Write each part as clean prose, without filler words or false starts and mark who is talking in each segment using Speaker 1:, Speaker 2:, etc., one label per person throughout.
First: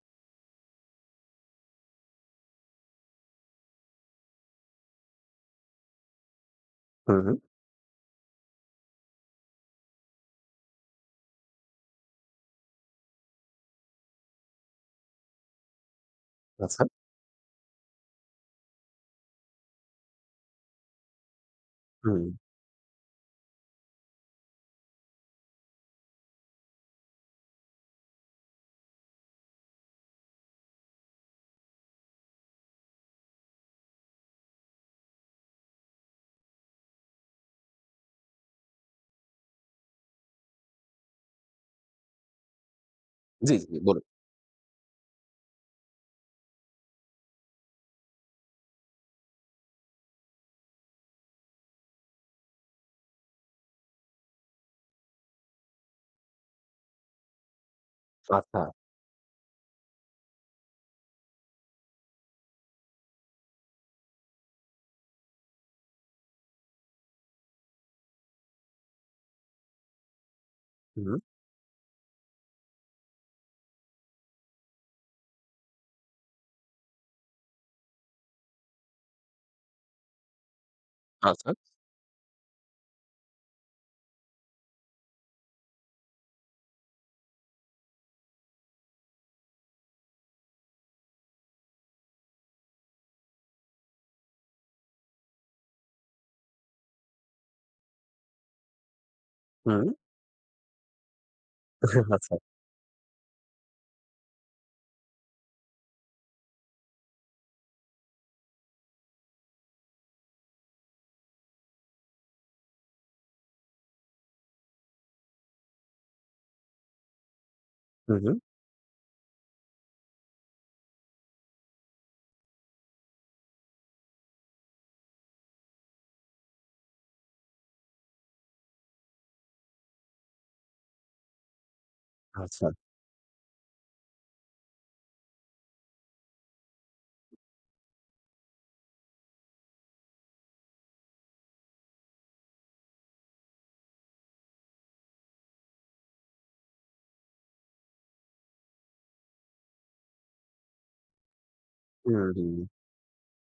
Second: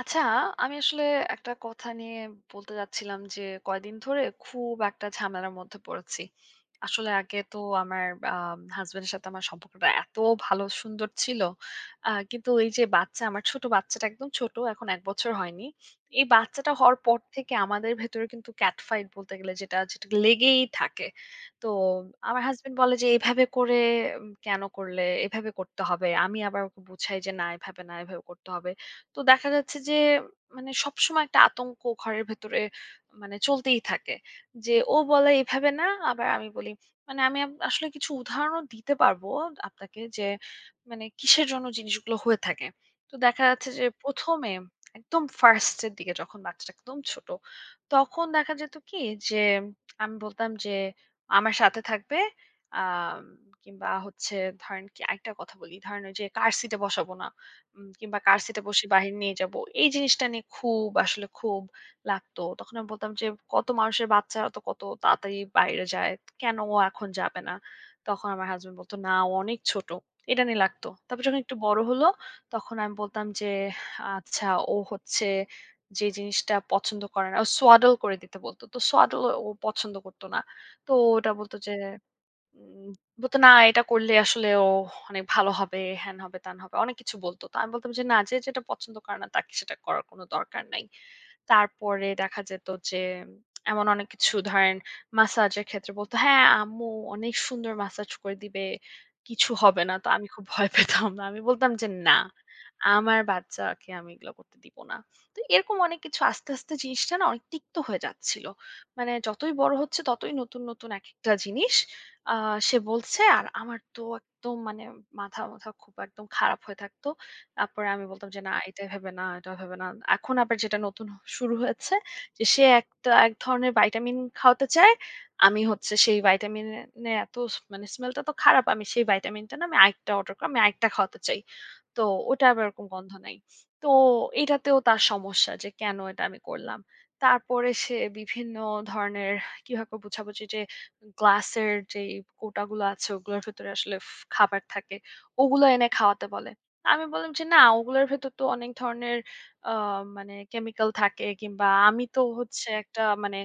Speaker 1: আচ্ছা, আমি আসলে একটা কথা নিয়ে বলতে চাচ্ছিলাম যে, কয়দিন ধরে খুব একটা ঝামেলার মধ্যে পড়েছি। আসলে
Speaker 2: হুম,
Speaker 1: আগে তো আমার আ হাসব্যান্ডের সাথে আমার সম্পর্কটা এত ভালো সুন্দর ছিল। কিন্তু এই যে বাচ্চা, আমার ছোট বাচ্চাটা একদম ছোট, এখন ১ বছর হয়নি। এই বাচ্চাটা
Speaker 2: আচ্ছা।
Speaker 1: হওয়ার পর থেকে আমাদের ভেতরে কিন্তু ক্যাট ফাইট বলতে গেলে যেটা, যেটা লেগেই থাকে। তো
Speaker 2: হুম।
Speaker 1: আমার হাসব্যান্ড বলে যে, "এভাবে করে কেন করলে? এভাবে করতে হবে।" আমি আবার ওকে বুঝাই যে, "না, এভাবে না, এভাবে করতে হবে।" তো দেখা যাচ্ছে যে মানে সবসময় একটা আতঙ্ক ঘরের ভেতরে মানে চলতেই থাকে। যে ও বলে এভাবে না, আবার আমি বলি মানে আমি আপ আসলে কিছু উদাহরণও দিতে পারবো আপনাকে যে মানে কিসের জন্য জিনিসগুলো হয়ে থাকে। তো দেখা
Speaker 2: জি, জি,
Speaker 1: যাচ্ছে
Speaker 2: জি,
Speaker 1: যে
Speaker 2: বলুন।
Speaker 1: ১ম এ একদম ফার্স্ট এর দিকে যখন বাচ্চাটা একদম ছোট, তখন দেখা যেত কি যে আমি বলতাম যে আমার সাথে থাকবে আম কিংবা হচ্ছে ধরেন কি আরেকটা কথা বলি। ধরেন ওই যে কার সিটে বসাবো না। কিংবা কার সিটে
Speaker 2: আচ্ছা।
Speaker 1: বসে বাহিরে নিয়ে যাবো। এই জিনিসটা নিয়ে খুব আসলে খুব লাগতো। তখন আমি বলতাম যে, "কত মানুষের বাচ্চা তো কত তাড়াতাড়ি বাইরে যায়। কেন ও এখন যাবে না?" তখন আমার হাসব্যান্ড বলতো, "না ও অনেক ছোট।" এটা নিয়ে লাগতো।
Speaker 2: হুম,
Speaker 1: তারপর যখন একটু বড় হলো, তখন আমি বলতাম যে, "আচ্ছা ও হচ্ছে যে জিনিসটা পছন্দ করে না।" ও swaddle করে দিতে বলতো। তো swaddle ও পছন্দ করত না। তো ওটা
Speaker 2: আচ্ছা।
Speaker 1: বলতো যে উম বলতো, "না এটা করলে আসলে ও অনেক ভালো হবে, হ্যান হবে, ত্যান হবে।" অনেক কিছু বলত। তো আমি বলতাম যে, "না, যে যেটা পছন্দ করে না তাকে সেটা করার কোনো দরকার নাই।" তারপরে দেখা যেত যে এমন অনেক কিছু ধরেন ম্যাসাজের ক্ষেত্রে বলত, "হ্যাঁ, আম্মু অনেক সুন্দর ম্যাসাজ করে দিবে। কিছু হবে
Speaker 2: হুম,
Speaker 1: না।" তো আমি খুব ভয় পেতাম। না আমি বলতাম যে, "না,
Speaker 2: আচ্ছা।
Speaker 1: আমার বাচ্চাকে আমি এগুলো করতে দিব না।" তো এরকম অনেক কিছু আস্তে, আস্তে জিনিসটা না অনেক তিক্ত হয়ে যাচ্ছিল। মানে যতই বড় হচ্ছে ততই নতুন, নতুন একেকটা জিনিস আ সে বলছে আর আমার তো একদম মানে মাথা-মাথা খুব একদম খারাপ হয়ে থাকতো। তারপরে আমি
Speaker 2: হুম,
Speaker 1: বলতাম
Speaker 2: হুম,
Speaker 1: যে, "না, এটা এভাবে না, এটা এভাবে না।" এখন আবার যেটা নতুন শুরু হয়েছে যে সে একটা এক ধরনের ভাইটামিন খাওয়াতে চায়। আমি হচ্ছে সেই ভাইটামিনে এত স- মানে স্মেলটা তো খারাপ। আমি সেই ভাইটামিনটা না আমি আরেকটা অর্ডার করে আমি আরেকটা খাওয়াতে চাই। তো ওটা আবার
Speaker 2: আচ্ছা।
Speaker 1: ওরকম গন্ধ নাই। তো এটাতেও তার সমস্যা যে কেন এটা আমি করলাম। তারপরে সে বিভিন্ন ধরনের কিভাবে বুঝাবো যে গ্লাসের যেই কোটাগুলো আছে ওগুলোর ভেতরে আসলে ফ খাবার থাকে। ওগুলো এনে খাওয়াতে বলে। আমি বললাম যে, "না, ওগুলোর ভেতর তো অনেক ধরনের আ মানে কেমিক্যাল থাকে কিংবা আমি
Speaker 2: হুম,
Speaker 1: তো
Speaker 2: হুম।
Speaker 1: হচ্ছে একটা মানে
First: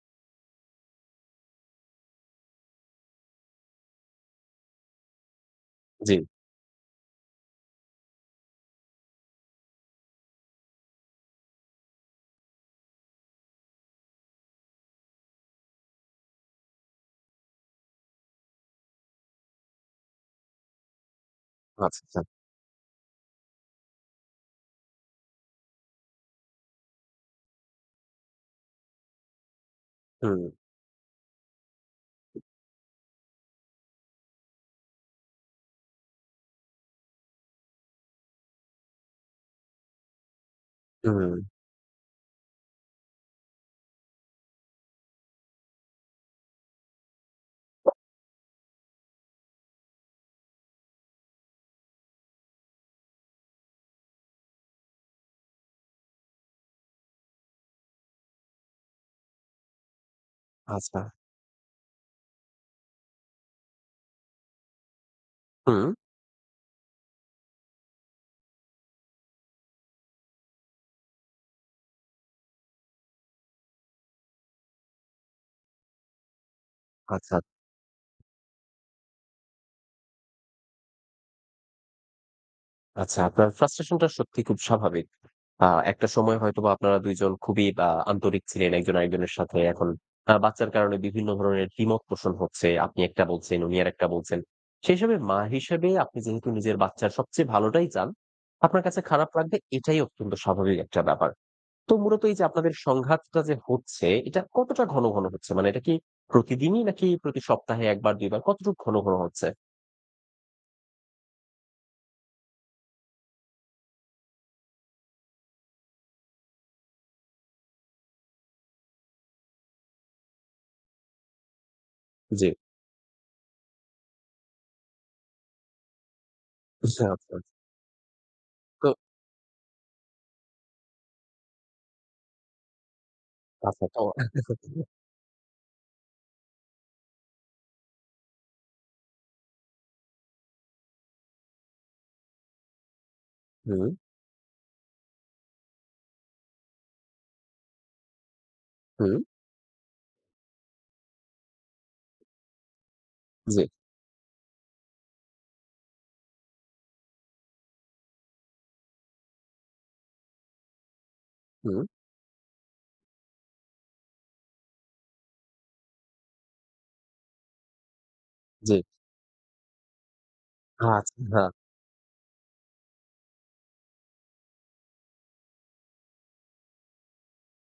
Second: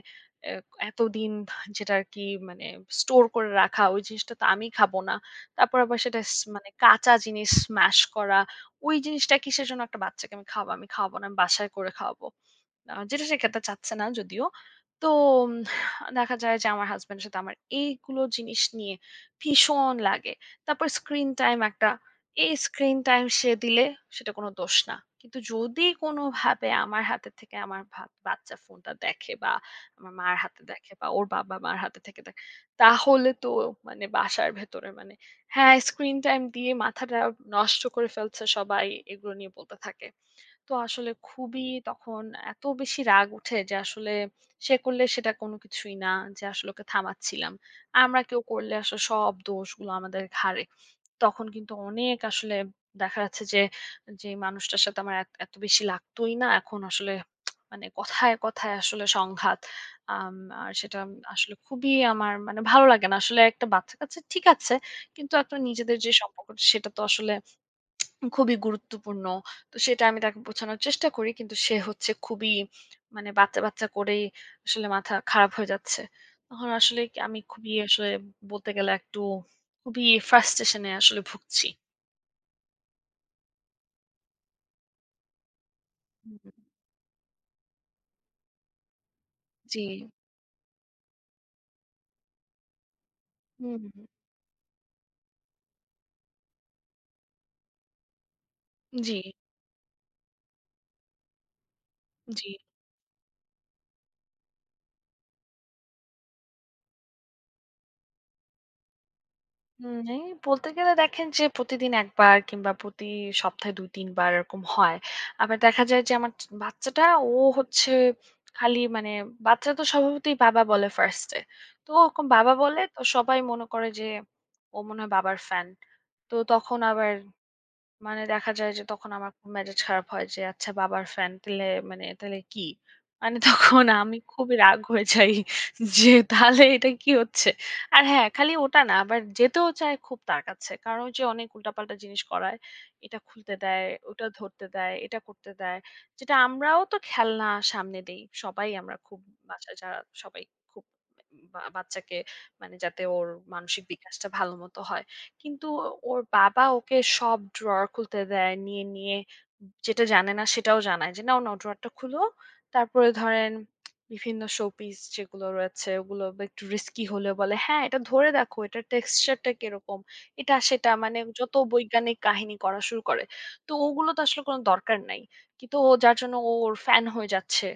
Speaker 1: এ এতদিন যেটা আরকি মানে স্টোর করে রাখা ওই জিনিসটা তো আমি খাবো না।" তারপর আবার
Speaker 2: জি।
Speaker 1: সেটা স মানে কাঁচা জিনিস স্ম্যাশ করা, ওই জিনিসটা কিসের জন্য একটা বাচ্চাকে আমি খাওয়াবো? আমি খাওয়াবো না, আমি বাসায় করে খাওয়াবো। যেটা সে খেতে চাচ্ছে না যদিও। তো দেখা যায় যে আমার হাসব্যান্ডের সাথে আমার এইগুলো জিনিস নিয়ে ভীষণ লাগে। তারপর স্ক্রিন টাইম একটা,
Speaker 2: আচ্ছা, আচ্ছা।
Speaker 1: এই স্ক্রিন টাইম সে দিলে সেটা কোনো দোষ না। কিন্তু যদি কোনোভাবে আমার হাতের থেকে আমার ভা বাচ্চা ফোনটা দেখে বা আমার মার
Speaker 2: হুম,
Speaker 1: হাতে দেখে বা ওর বাবা-মার হাতে থেকে দেখে, তাহলে তো মানে বাসার ভেতরে মানে হ্যাঁ, স্ক্রিন টাইম দিয়ে মাথাটা নষ্ট করে ফেলছে সবাই, এগুলো নিয়ে বলতে থাকে। তো আসলে
Speaker 2: হুম,
Speaker 1: খুবই তখন এত বেশি রাগ উঠে যে আসলে সে করলে সেটা কোনো কিছুই না যে আসলে ওকে থামাচ্ছিলাম। আমরা কেউ করলে আসলে সব দোষগুলো আমাদের ঘাড়ে। তখন কিন্তু অনেক আসলে দেখা যাচ্ছে যে, যেই মানুষটার সাথে আমার এত এত বেশি লাগতোই না এখন আসলে মানে কথায়, কথায় আসলে সংঘাত। আম আর সেটা
Speaker 2: আচ্ছা।
Speaker 1: আসলে খুবই আমার মানে ভালো লাগে না। আসলে একটা বাচ্চা-কাচ্চা ঠিক আছে। কিন্তু আপনার
Speaker 2: হুম,
Speaker 1: নিজেদের যে সম্পর্কটা সেটা তো আসলে খুবই গুরুত্বপূর্ণ। তো সেটা আমি তাকে বোঝানোর চেষ্টা করি। কিন্তু সে হচ্ছে খুবই মানে বাচ্চা, বাচ্চা করেই আসলে মাথা খারাপ হয়ে যাচ্ছে। তখন আসলে কি
Speaker 2: আচ্ছা,
Speaker 1: আমি খুবই আসলে বলতে গেলে একটু খুবই frustration এ আসলে ভুগছি।
Speaker 2: আচ্ছা। আপনার frustration টা সত্যি খুব স্বাভাবিক। আ একটা
Speaker 1: হুম,
Speaker 2: সময় হয়তোবা আপনারা ২ জন খুবই আন্তরিক ছিলেন একজন আরেকজনের সাথে।
Speaker 1: জি।
Speaker 2: এখন বাচ্চার কারণে বিভিন্ন ধরনের দ্বিমত পোষণ হচ্ছে। আপনি একটা বলছেন, উনি
Speaker 1: হুম।
Speaker 2: আরেকটা বলছেন। সেই হিসাবে মা হিসেবে আপনি যেহেতু নিজের বাচ্চার সবচেয়ে ভালোটাই চান, আপনার কাছে
Speaker 1: জি,
Speaker 2: খারাপ লাগবে এটাই অত্যন্ত স্বাভাবিক একটা ব্যাপার। তো মূলত এই যে
Speaker 1: জি।
Speaker 2: আপনাদের সংঘাতটা যে হচ্ছে, এটা কতটা ঘন, ঘন হচ্ছে? মানে এটা কি প্রতিদিনই নাকি প্রতি সপ্তাহে ১ বার ২ বার কতটুকু ঘন, ঘন হচ্ছে?
Speaker 1: হুম, এই বলতে গেলে দেখেন যে প্রতিদিন ১ বার কিংবা প্রতি সপ্তাহে ২-৩ বার এরকম হয়। আবার দেখা যায় যে আমার চ বাচ্চাটা ও হচ্ছে খালি মানে বাচ্চা তো স্বভাবতই বাবা বলে ফার্স্ট এ। তো ওরকম
Speaker 2: জি।
Speaker 1: বাবা বলে তো সবাই মনে করে যে ও মনে হয় বাবার ফ্যান। তো তখন
Speaker 2: আচ্ছা,
Speaker 1: আবার
Speaker 2: আচ্ছা।
Speaker 1: মানে দেখা যায় যে
Speaker 2: তো
Speaker 1: তখন আমার খুব মেজাজ খারাপ হয় যে আচ্ছা বাবার ফ্যান তাইলে মানে তাইলে কি? মানে তখন
Speaker 2: আচ্ছা। তো
Speaker 1: আমি খুবই রাগ হয়ে যাই যে তাহলে এটা কি হচ্ছে? আর হ্যাঁ, খালি ওটা না আবার যেতেও চায় খুব তার কাছে। কারণ ওই যে অনেক উল্টাপাল্টা জিনিস করায়। এটা খুলতে দেয়,
Speaker 2: হুম,
Speaker 1: ওটা ধরতে দেয়, এটা করতে দেয়। যেটা আমরাও তো খেলনা সামনে দেই। সবাই আমরা খুব
Speaker 2: হুম,
Speaker 1: বাসায় যারা সবাই খুব বা বাচ্চাকে মানে যাতে ওর
Speaker 2: জি,
Speaker 1: মানসিক বিকাশটা ভালো মতো হয়। কিন্তু ওর বাবা ওকে সব ড্রয়ার খুলতে দেয়। নিয়ে, নিয়ে যেটা জানে না সেটাও জানায় যে, "নাও, নাও
Speaker 2: হুম,
Speaker 1: ড্রয়ারটা খুলো।" তারপরে ধরেন বিভিন্ন শোপিস যেগুলো রয়েছে ওগুলো বা একটু রিস্কি হলেও বলে, "হ্যাঁ, এটা ধরে দেখো,
Speaker 2: জি।
Speaker 1: এটার টেক্সচারটা কিরকম?" এটা সেটা
Speaker 2: আচ্ছা।
Speaker 1: মানে
Speaker 2: হ্যাঁ।
Speaker 1: যত বৈজ্ঞানিক কাহিনী করা শুরু করে। তো ওগুলো তো আসলে কোনো দরকার নাই। কিন্তু ও যার জন্য ও ওর ফ্যান হয়ে যাচ্ছে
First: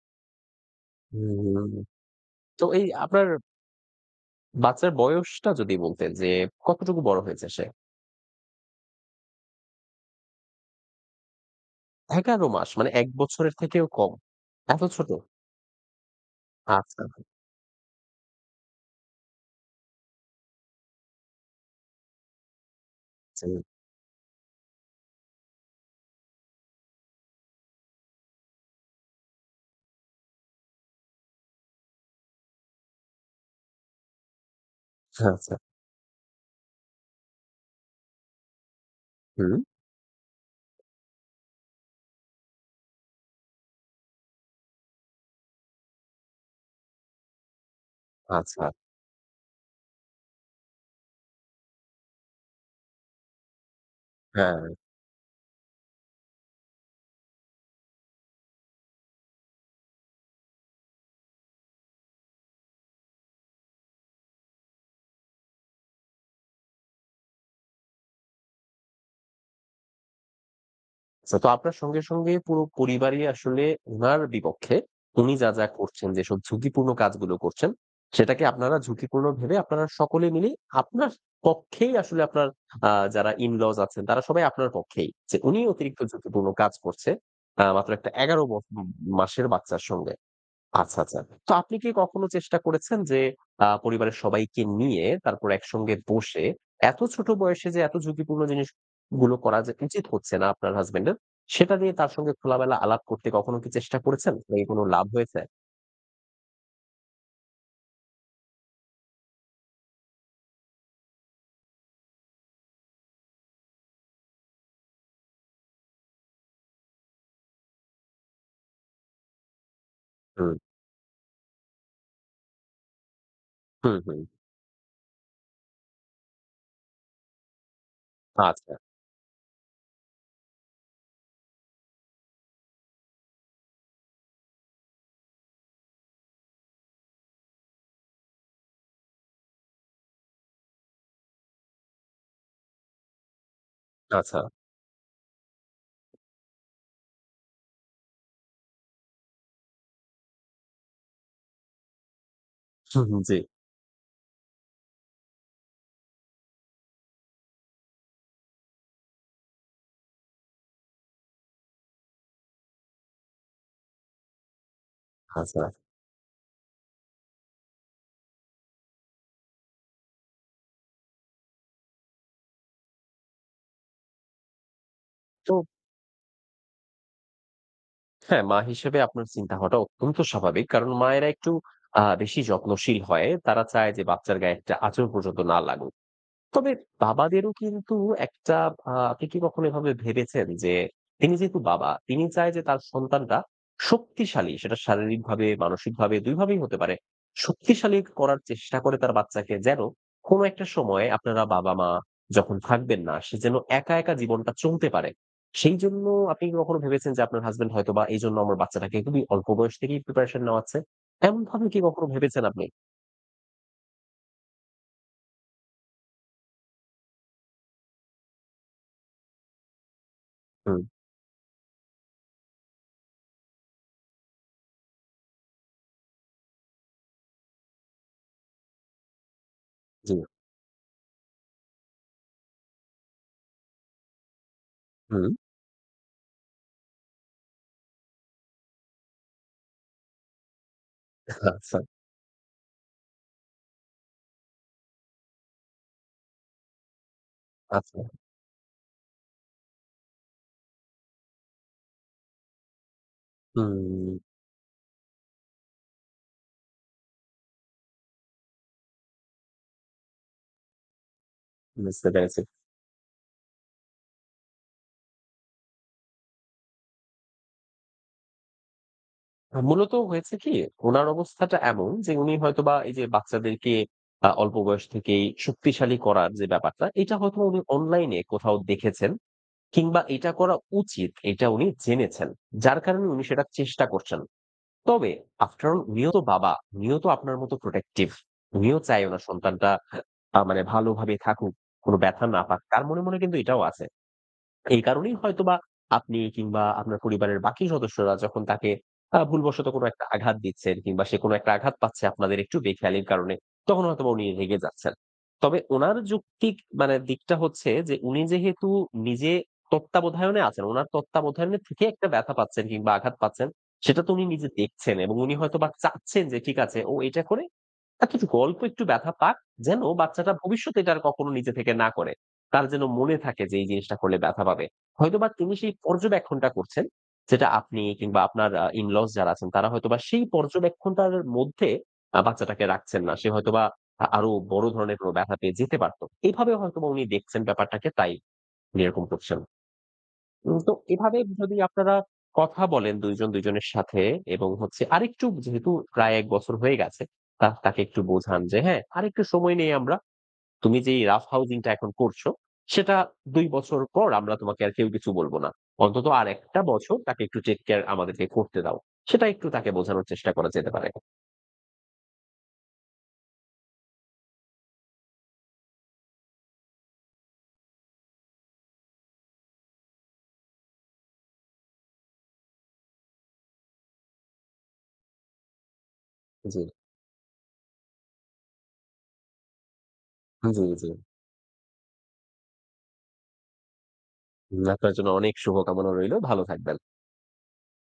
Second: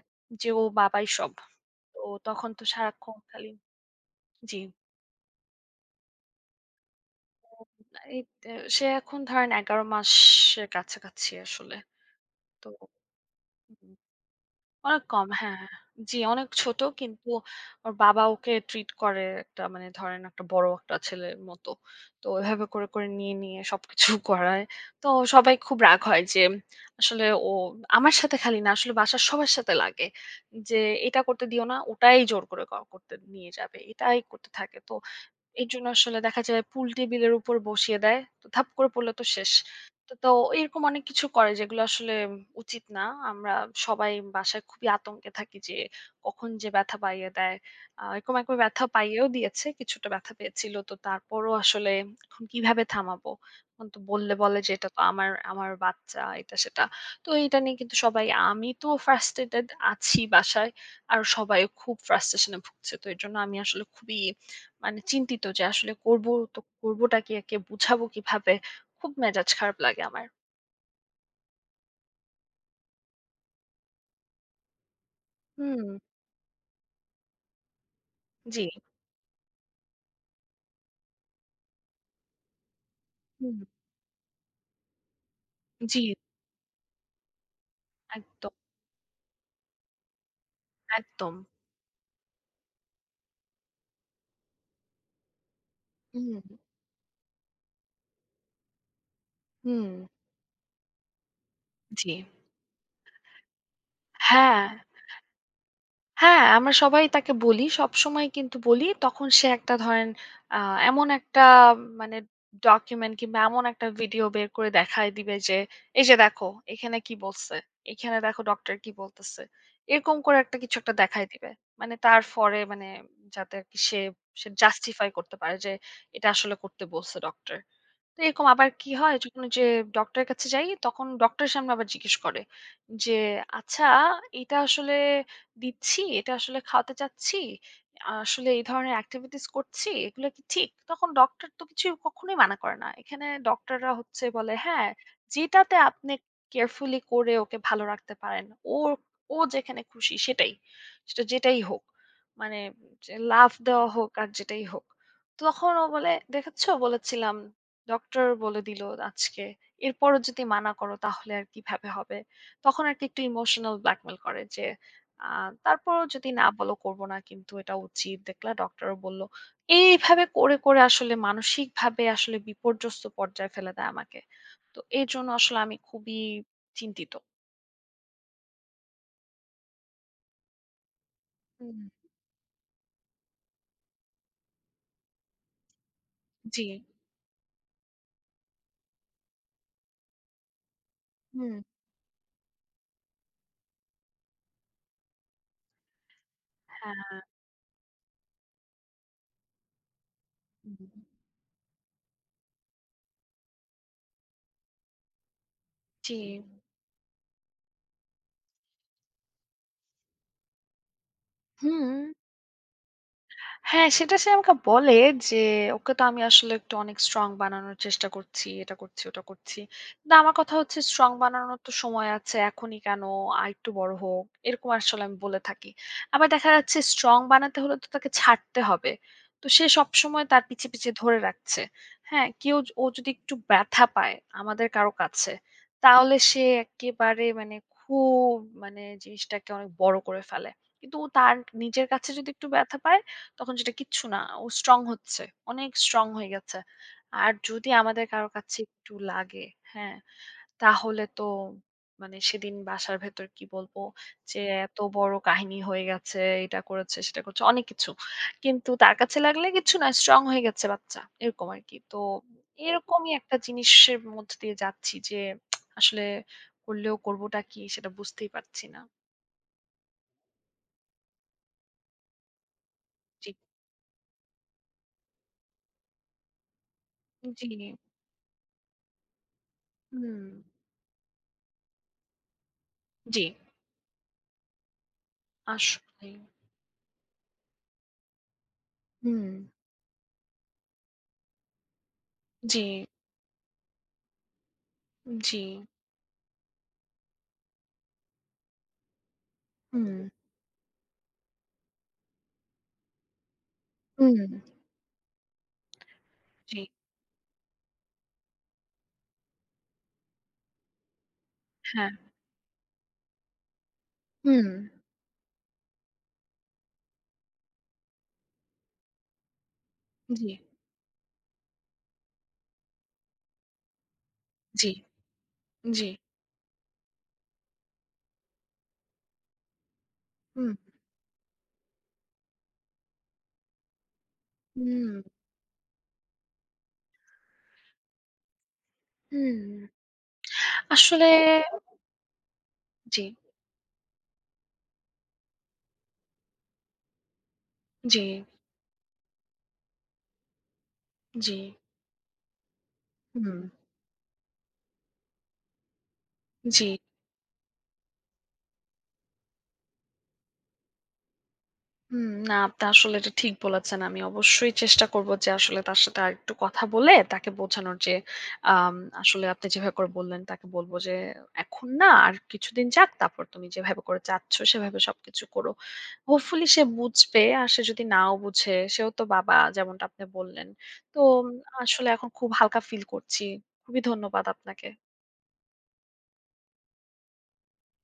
Speaker 1: যে, ও বাবাই সব।
Speaker 2: হুম।
Speaker 1: তো তখন তো
Speaker 2: তো এই
Speaker 1: সারাক্ষণ
Speaker 2: আপনার
Speaker 1: খালি জি।
Speaker 2: বাচ্চার বয়সটা যদি বলতেন যে কতটুকু বড় হয়েছে সে?
Speaker 1: এই তে সে এখন ধরেন ১১ মাসের কাছাকাছি আসলে।
Speaker 2: ১১
Speaker 1: তো
Speaker 2: মাস মানে ১ বছরের থেকেও
Speaker 1: হুম,
Speaker 2: কম। এত
Speaker 1: অনেক
Speaker 2: ছোট?
Speaker 1: কম হ্যাঁ, হ্যাঁ। জি, অনেক ছোট
Speaker 2: আচ্ছা,
Speaker 1: কিন্তু ওর বাবা ওকে ট্রিট করে একটা মানে ধরেন একটা বড় একটা ছেলের মতো। তো এভাবে করে, করে নিয়ে,
Speaker 2: জি।
Speaker 1: নিয়ে সবকিছু করায়। তো সবাই খুব রাগ হয় যে আসলে ও আমার সাথে খালি না আসলে বাসার সবার সাথে লাগে। যে এটা করতে দিও না, ওটাই জোর করে ক করতে নিয়ে যাবে। এটাই করতে থাকে। তো
Speaker 2: আচ্ছা।
Speaker 1: এর জন্য আসলে দেখা যায় পুল টেবিলের উপর বসিয়ে দেয়। তো ধাপ করে পড়লে তো শেষ।
Speaker 2: হুম,
Speaker 1: তো, তো এরকম অনেক কিছু করে যেগুলো আসলে উচিত না। আমরা সবাই বাসায় খুবই আতঙ্কে থাকি যে কখন যে ব্যথা পাইয়ে দেয়। এরকম একবার
Speaker 2: আচ্ছা।
Speaker 1: ব্যথা পাইয়েও দিয়েছে। কিছুটা ব্যথা পেয়েছিল। তো তারপরও আসলে এখন কিভাবে থামাবো? এখন তো বললে বলে
Speaker 2: হ্যাঁ।
Speaker 1: যে এটা তো আমার বাচ্চা এটা সেটা। তো এটা নিয়ে কিন্তু সবাই আমি তো frustrated আছি বাসায়। আর সবাই খুব frustration এ ভুগছে। তো এর জন্য আমি আসলে খুবই মানে চিন্তিত যে আসলে করবো তো করবোটা কি? একে বুঝাবো কিভাবে? খুব মেজাজ খারাপ লাগে আমার।
Speaker 2: আচ্ছা, তো আপনার সঙ্গে, সঙ্গে পুরো পরিবারই আসলে উনার বিপক্ষে। উনি যা, যা
Speaker 1: হুম।
Speaker 2: করছেন, যেসব ঝুঁকিপূর্ণ কাজগুলো করছেন, সেটাকে
Speaker 1: জি।
Speaker 2: আপনারা ঝুঁকিপূর্ণ ভেবে আপনারা সকলে মিলে আপনার পক্ষেই আসলে আপনার যারা
Speaker 1: হুম।
Speaker 2: in-laws আছেন, তারা সবাই আপনার পক্ষেই। যে উনি
Speaker 1: জি,
Speaker 2: অতিরিক্ত ঝুঁকিপূর্ণ কাজ করছে। মাত্র একটা ১১
Speaker 1: একদম,
Speaker 2: মাসের বাচ্চার সঙ্গে। আচ্ছা, আচ্ছা।
Speaker 1: একদম।
Speaker 2: তো আপনি কি কখনো চেষ্টা করেছেন যে পরিবারের সবাইকে নিয়ে তারপর একসঙ্গে
Speaker 1: হুম,
Speaker 2: বসে এত ছোট বয়সে যে এত ঝুঁকিপূর্ণ জিনিসগুলো করা যে
Speaker 1: হুম।
Speaker 2: উচিত হচ্ছে না আপনার হাসব্যান্ডের, সেটা নিয়ে
Speaker 1: জি।
Speaker 2: তার সঙ্গে খোলামেলা আলাপ করতে কখনো কি চেষ্টা করেছেন?
Speaker 1: হ্যাঁ।
Speaker 2: নাকি কোনো লাভ হয়েছে?
Speaker 1: হ্যাঁ, আমরা সবাই তাকে বলি। সবসময় কিন্তু বলি। তখন সে একটা ধরেন আ এমন একটা মানে ডকুমেন্ট কিংবা এমন একটা ভিডিও বের করে দেখায় দিবে যে, "এই যে দেখো, এখানে কি বলছে? এখানে দেখো ডক্টর কি বলতেছে।" এরকম করে
Speaker 2: হুম,
Speaker 1: একটা কিছু একটা দেখায় দিবে। মানে তার ফরে মানে যাতে আরকি
Speaker 2: হুম,
Speaker 1: সে,
Speaker 2: হুম।
Speaker 1: সে জাস্টিফাই করতে পারে যে এটা আসলে করতে বলছে ডক্টর। তো এরকম আবার
Speaker 2: আচ্ছা,
Speaker 1: কি হয় যখন ওই যে ডক্টরের কাছে যাই তখন ডক্টরের সামনে আবার জিজ্ঞেস করে যে আচ্ছা এটা আসলে দিচ্ছি এটা আসলে খাওয়াতে চাচ্ছি আসলে এই ধরনের অ্যাক্টিভিটিস করছি এগুলো কি ঠিক তখন ডক্টর তো কিছু কখনোই মানা করে না এখানে ডক্টররা হচ্ছে
Speaker 2: আচ্ছা।
Speaker 1: বলে হ্যাঁ যেটাতে আপনি কেয়ারফুলি করে ওকে ভালো রাখতে পারেন ও ও যেখানে খুশি সেটাই সেটা যেটাই হোক মানে
Speaker 2: হুম, হুম, জি।
Speaker 1: লাভ দেওয়া হোক আর যেটাই হোক তখন ও বলে দেখেছো বলেছিলাম ডক্টর বলে দিল আজকে। এরপরও যদি মানা করো তাহলে আর কিভাবে হবে? তখন আরকি একটু ইমোশনাল ব্ল্যাকমেইল করে যে, আ
Speaker 2: আচ্ছা।
Speaker 1: তারপরও যদি না বলো করব না কিন্তু এটা উচিত। দেখলা ডক্টরও বলল। এইভাবে করে, করে আসলে মানসিকভাবে আসলে বিপর্যস্ত পর্যায়ে ফেলে দেয় আমাকে। তো এজন্য
Speaker 2: তো
Speaker 1: আসলে আমি খুবই চিন্তিত।
Speaker 2: হ্যাঁ, মা হিসেবে আপনার চিন্তা হওয়াটা অত্যন্ত স্বাভাবিক। কারণ মায়েরা একটু
Speaker 1: হুম।
Speaker 2: বেশি যত্নশীল হয়। তারা চায় যে বাচ্চার গায়ে একটা আঁচড় পর্যন্ত না লাগুক।
Speaker 1: জি।
Speaker 2: তবে বাবাদেরও কিন্তু একটা আপনি কি কখনো এভাবে ভেবেছেন যে তিনি যেহেতু
Speaker 1: হুম।
Speaker 2: বাবা, তিনি চায় যে তার সন্তানরা শক্তিশালী, সেটা শারীরিকভাবে, মানসিকভাবে ২ ভাবেই হতে পারে।
Speaker 1: হ্যাঁ।
Speaker 2: শক্তিশালী করার চেষ্টা করে তার বাচ্চাকে যেন কোনো একটা
Speaker 1: হুম।
Speaker 2: সময় আপনারা বাবা-মা যখন থাকবেন না, সে যেন একা, একা জীবনটা চলতে পারে। সেইজন্য
Speaker 1: জি।
Speaker 2: আপনি কি কখনো ভেবেছেন যে আপনার হাসব্যান্ড হয়তোবা এইজন্য আমার বাচ্চাটাকে খুবই অল্প বয়স থেকেই প্রিপারেশন নেওয়াচ্ছে? এমনভাবে কি
Speaker 1: হুম।
Speaker 2: কখনো ভেবেছেন আপনি?
Speaker 1: হ্যাঁ, সেটা সে আমাকে বলে যে, "ওকে তো আমি আসলে একটু অনেক স্ট্রং বানানোর চেষ্টা করছি। এটা করছি, ওটা করছি।" কিন্তু আমার কথা হচ্ছে,
Speaker 2: হুম,
Speaker 1: "স্ট্রং বানানোর তো সময় আছে। এখনই কেন? আরেকটু বড় হোক।" এরকম আসলে আমি বলে থাকি। আবার দেখা যাচ্ছে স্ট্রং বানাতে হলে তো তাকে ছাড়তে হবে। তো সে
Speaker 2: জি,
Speaker 1: সবসময় তার পিছে, পিছে ধরে রাখছে। হ্যাঁ, কেউ য- ও যদি একটু ব্যথা পায় আমাদের কারো কাছে,
Speaker 2: হুম,
Speaker 1: তাহলে সে একেবারে মানে খুব মানে জিনিসটাকে অনেক বড় করে ফেলে। কিন্তু ও তার
Speaker 2: আচ্ছা,
Speaker 1: নিজের কাছে যদি একটু ব্যথা পায় তখন সেটা কিচ্ছু না। ও স্ট্রং হচ্ছে। অনেক স্ট্রং হয়ে গেছে। আর যদি
Speaker 2: আচ্ছা,
Speaker 1: আমাদের কারো কাছে একটু লাগে, হ্যাঁ? তাহলে তো মানে সেদিন বাসার ভেতর কি বলবো
Speaker 2: হুম।
Speaker 1: যে, এত বড় কাহিনী হয়ে গেছে, এটা করেছে, সেটা করেছে, অনেক কিছু। কিন্তু তার কাছে লাগলে কিচ্ছু না, স্ট্রং হয়ে গেছে বাচ্চা। এরকম আরকি। তো
Speaker 2: বুঝতে পেরেছি।
Speaker 1: এরকমই একটা জিনিসের মধ্য দিয়ে যাচ্ছি যে, আসলে করলেও করবোটা কি সেটা বুঝতেই পারছি না।
Speaker 2: মূলত হয়েছে কি? উনার অবস্থাটা এমন যে উনি হয়তোবা এই যে
Speaker 1: জি,
Speaker 2: বাচ্চাদেরকে অল্প বয়স থেকেই শক্তিশালী করার যে ব্যাপারটা, এটা
Speaker 1: জি।
Speaker 2: হয়তোবা উনি অনলাইনে কোথাও দেখেছেন কিংবা
Speaker 1: হুম।
Speaker 2: এটা করা উচিত এটা উনি জেনেছেন। যার কারণে
Speaker 1: জি,
Speaker 2: উনি সেটা চেষ্টা করছেন। তবে আফটার অল উনিও
Speaker 1: আসলেই।
Speaker 2: তো বাবা, উনিও তো আপনার মতো প্রোটেক্টিভ। উনিও চায় উনার
Speaker 1: হুম।
Speaker 2: সন্তানটা মানে ভালোভাবে থাকুক, কোনো ব্যথা না
Speaker 1: জি,
Speaker 2: পাক। তার মনে, মনে কিন্তু এটাও আছে। এই কারণেই
Speaker 1: জি।
Speaker 2: হয়তোবা আপনি কিংবা আপনার পরিবারের বাকি সদস্যরা যখন তাকে ভুলবশত কোনো
Speaker 1: হুম,
Speaker 2: একটা আঘাত দিচ্ছেন কিংবা সে কোনো একটা আঘাত পাচ্ছে আপনাদের একটু বেখেয়ালির কারণে, তখন হয়তোবা
Speaker 1: হুম।
Speaker 2: উনি রেগে যাচ্ছেন। তবে উনার যৌক্তিক
Speaker 1: জি,
Speaker 2: মানে দিকটা হচ্ছে যে উনি যেহেতু নিজে তত্ত্বাবধায়নে আছেন, উনার তত্ত্বাবধানে থেকে
Speaker 1: হ্যাঁ।
Speaker 2: একটা ব্যথা পাচ্ছেন কিংবা আঘাত পাচ্ছেন, সেটা তো উনি
Speaker 1: হুম।
Speaker 2: নিজে দেখছেন এবং উনি হয়তোবা চাচ্ছেন যে ঠিক আছে ও এটা করে এতটুকু অল্প একটু ব্যথা পাক, যেন
Speaker 1: জি,
Speaker 2: বাচ্চাটা ভবিষ্যতে এটা আর কখনো নিজে থেকে না করে। তার যেন মনে থাকে যে এই জিনিসটা করলে ব্যথা পাবে।
Speaker 1: জি,
Speaker 2: হয়তোবা তিনি সেই
Speaker 1: জি।
Speaker 2: পর্যবেক্ষণটা করছেন, যেটা আপনি কিংবা আপনার in-laws যারা আছেন তারা হয়তোবা সেই
Speaker 1: হুম,
Speaker 2: পর্যবেক্ষণটার মধ্যে বাচ্চাটাকে রাখছেন না। সে হয়তোবা আরো বড়
Speaker 1: হুম।
Speaker 2: ধরনের কোনো ব্যথা পেয়ে যেতে পারত। এভাবে হয়তোবা উনি দেখছেন ব্যাপারটাকে, তাই উনি এরকম করছেন।
Speaker 1: হুম।
Speaker 2: তো
Speaker 1: আসলে
Speaker 2: এভাবে যদি আপনারা কথা বলেন
Speaker 1: জি,
Speaker 2: ২ জন ২ জনের সাথে এবং হচ্ছে আরেকটু যেহেতু প্রায় ১ বছর হয়ে গেছে, তা তাকে একটু
Speaker 1: জি,
Speaker 2: বোঝান যে, "হ্যাঁ, আরেকটু সময় নেই আমরা। তুমি যেই রাফ
Speaker 1: জি,
Speaker 2: হাউজিং টা এখন করছো, সেটা
Speaker 1: হুম।
Speaker 2: ২ বছর পর আমরা তোমাকে আর কেউ কিছু বলব না। অন্তত আরেকটা
Speaker 1: জি।
Speaker 2: বছর তাকে একটু টেক কেয়ার আমাদেরকে করতে দাও।" সেটা একটু তাকে বোঝানোর চেষ্টা করা যেতে পারে।
Speaker 1: হুম, না আপনি আসলে এটা ঠিক বলেছেন। আমি অবশ্যই চেষ্টা করব যে আসলে তার সাথে আরেকটু কথা বলে তাকে বোঝানোর যে আম আসলে আপনি যেভাবে করে বললেন তাকে বলব যে, "এখন না আর কিছুদিন যাক তারপর তুমি যেভাবে করে চাচ্ছ সেভাবে সবকিছু করো।" হোপফুলি
Speaker 2: জি,
Speaker 1: সে বুঝবে। আর সে যদি নাও বুঝে সেও তো বাবা যেমনটা আপনি বললেন।
Speaker 2: জি, জি।
Speaker 1: তো আসলে এখন খুব হালকা ফিল করছি। খুবই ধন্যবাদ আপনাকে।
Speaker 2: আপনার জন্য অনেক শুভকামনা রইলো। ভালো থাকবেন।